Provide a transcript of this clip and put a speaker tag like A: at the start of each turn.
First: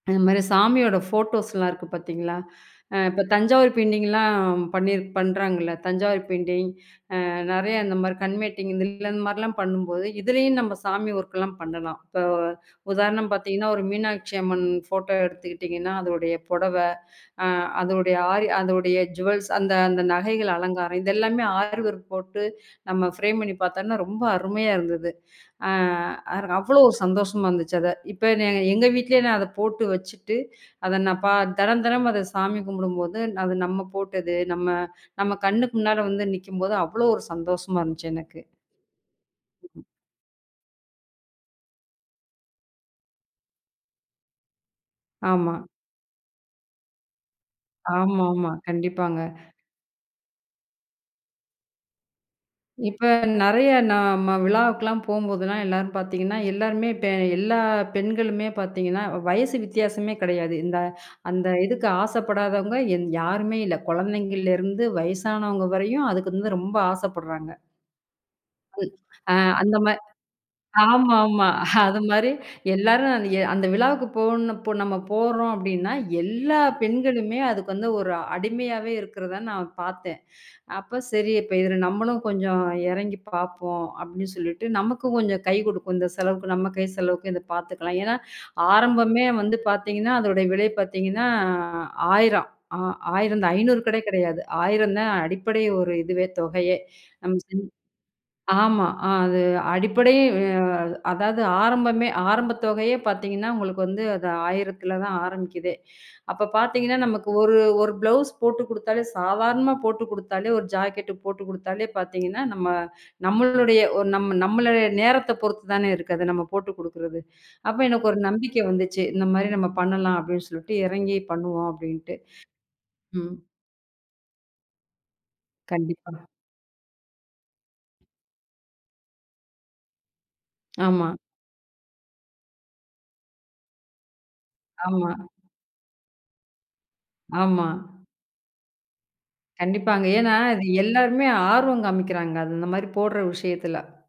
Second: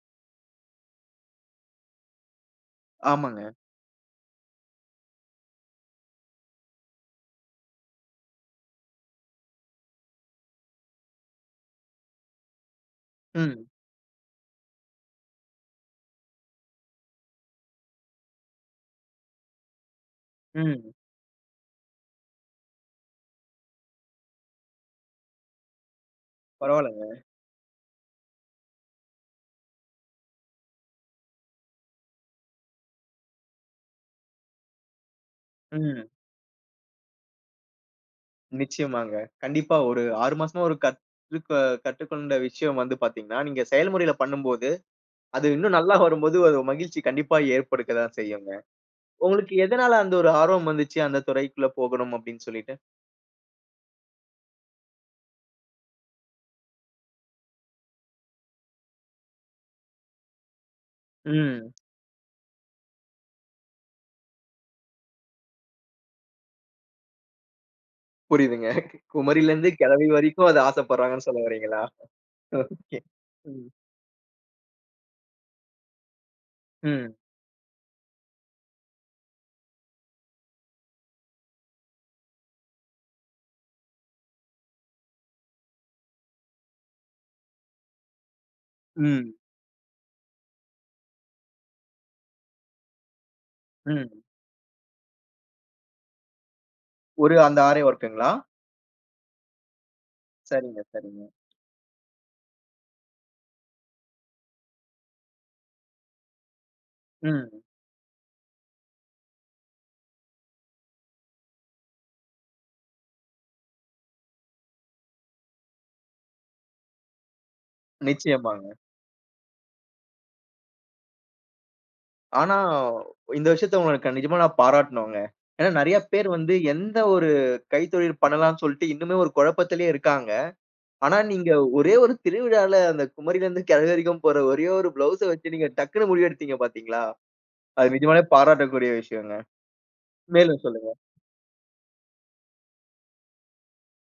A: இந்த மாரி சாமியோட போட்டோஸ்லாம் இருக்கு பாத்தீங்களா? அ இப்போ
B: ஆமாங்க.
A: தஞ்சாவூர் பெயிண்டிங்லாம் பண்ணிரு பண்றாங்கள்ல. தஞ்சாவூர் பெயிண்டிங். அ நிறைய இந்த மாரி கண் மேட்டிங் இந்த இந்த மாரிலாம் பண்ணும் போது, இதுலயும் நம்ப சாமி வோர்க்லாம் பண்ணலாம். இப்போ உதாரணம்
B: ம்.
A: பாத்தீங்கன்னா, ஒரு மீனாட்சி அம்மன் போட்டோ எடுத்துக்கிட்டீங்கன்னா, அதோடைய புடவை, அ அதோடைய அதோடைய அரி ஜூவல்ஸ் அந்த அந்த நகைகள்,
B: ம்.
A: அலங்காரம் இதெல்லாமே ஆரி வொர்க் போட்டு நம்ம ஃபரேம் பண்ணி பார்த்தான்னா, ரொம்ப அருமையா இருந்தது. அ அதுல அவ்ளோ ஒரு
B: பரவாயில்லங்க.
A: சந்தோஷமா இருந்துச்சு, அத. இப்ப நான் எங்க வீட்லயே நான் அதைப் போட்டு வச்சிட்டு, அதை நான் பா தினந்தினம் அத சாமி கும்பிடும்போது, அது நம்ம போட்டது, நம்ம நம்ம கண்ணு முன்னால
B: ம்.
A: வந்து நிக்கும்போது அவ்வளவு ஒரு சந்தோஷமா இருந்துச்சு, எனக்கு.
B: நிச்சயமாங்க. கண்டிப்பா. ஒரு 6 மாசமா ஒரு கத்துக் அ கற்றுக்கொண்ட விஷயம் வந்து பார்த்தீங்கன்னா, நீங்க செயல்முறையில பண்ணும்போது அது
A: ஆமா.
B: இன்னும் நல்லா வரும்போது ஒரு மகிழ்ச்சி கண்டிப்பா ஏற்படுக்கதான்
A: ஆமா ஆமா.
B: செய்யும்ங்க.
A: கண்டிப்பாங்க.
B: உங்களுக்கு எதனால அந்த ஒரு ஆர்வம் வந்துச்சு அந்தத் துறைக்குள்ள போகணும் அப்பிடின்னு சொல்லிட்டு?
A: இப்ப நிறைய நம்ம விழாவுக்கு எல்லாம் போகும்போது எல்லாரும் பார்த்தீங்கன்னா, எல்லாருமே, இப்ப எல்லா பெண்களுமே பார்த்தீங்கன்னா, வயசு வித்தியாசமே கிடையாது. இந்த அந்த
B: ம்.
A: இதுக்கு ஆசைப்படாதவங்க எந் யாருமே இல்ல. குழந்தைங்களருந்து வயசானவங்க வரையும் அதுக்கு வந்து ரொம்ப ஆசைப்படுறாங்க.
B: புரியுதுங்க.
A: ம். அ
B: குமரியிலிருந்து,
A: அந்த மா
B: கிழவி வரைக்கும் அது ஆசைப்படுறாங்கன்னு சொல்ல
A: ஆமாமா.
B: வர்றீங்களா?
A: அது மாரி
B: ஓகே.
A: எல்லாரும் அது ய அந்த
B: ம்.
A: விழாவுக்குப் போணு இப்ப நம்ம போறோம் அப்பிடின்னா, எல்லா
B: ம்.
A: பெண்களுமே அதுக்கு வந்து ஒரு அடிமையாவே இருக்கறத நான் பார்த்தேன். அப்பச் சரி. இப்ப இது நம்மளும் கொஞ்சம் இறங்கி பாப்போம். அப்பிடின்னு சொல்லிட்டு. நமக்கும் கொஞ்சம் கைக்கு கொடுக்கும். இந்தச் செலவுக்கு நம்ம கை செலவுக்கு இதைப் பாத்துக்கலாம். ஏன்னா, ஆரம்பமே
B: ம்.
A: வந்து பாத்தீங்கன்னா, அதோட விலை பாத்தீங்கன்னா, 1000 ஆ ஆயிரந்தான். 500 கூட
B: ம்.
A: கிடையாது. 1000 தான் அடிப்படை ஒரு இதுவே, தொகையே. நம்ம
B: ஒரு அந்த
A: செஞ்
B: ஆரீ வொர்க்குங்களா?
A: ஆமா. அது அடிப்படை. அ
B: சரிங்க, சரிங்க.
A: அதாவது ஆரம்பமே ஆரம்பத் தொகையயே பாத்தீங்கன்னா, உங்களுக்கு வந்து அது 1000த்துல தான் ஆரம்பிக்குதே. அப்பப் பாத்தீங்கன்னா, நமக்கு ஒரு
B: ம்.
A: ஒரு பிளவுஸ் போட்டுக் குடுத்தாலே, சாதாரணமா போட்டுக் குடுத்தாலே, ஒரு ஜாக்கெட்டு போட்டுக் குடுத்தாலே பாத்தீங்கன்னா, நம்ம நம்மளுடைய ஒரு நம்ம நம்மளுடைய நேரத்தைப் பொறுத்து தான இருக்கு. அதை நம்ம போட்டுக் குடுக்கிறது. அப்ப எனக்கு ஒரு நம்பிக்கை
B: நிச்சயமாங்க.
A: வந்துச்சு. இந்த மாரி நம்ம பண்ணலாம் அப்பிடின்னு சொல்லிட்டு, இறங்கி பண்ணுவோம், அப்பிடீன்டு.
B: ஆனா,
A: ம்.
B: இந்த விஷயத்தை உங்களுக்கு நிஜமா நான் பாராட்டணும்ங்க. ஏன்னா, நெறைய
A: கண்டிப்பா.
B: பேரு வந்து எந்த ஒரு கைத்தொழில் பண்ணலாம்னு சொல்லிட்டு இன்னுமே ஒரு குழப்பத்திலேயே இருக்காங்க.
A: ஆமா.
B: ஆனா, நீங்க ஒரே ஒரு திருவிழால அந்தக் குமரியிலிருந்து கிழவி வரைக்கும் போட்ற ஒரே ஒரு
A: ஆமா.
B: பிளவுஸ வச்சு நீங்க டக்குன்னு முடிவு எடுத்தீங்க, பார்த்தீங்களா?
A: ஆமா.
B: அது நிஜமாலே பாராட்டக்கூடிய விஷயங்க.
A: கண்டிப்பாங்க. ஏன்னா,
B: மேலும்
A: அது
B: சொல்லுங்க.
A: எல்லாருமே ஆர்வம் காமிக்கிறாங்க. அந்த மாரி போடுற விஷயத்துல.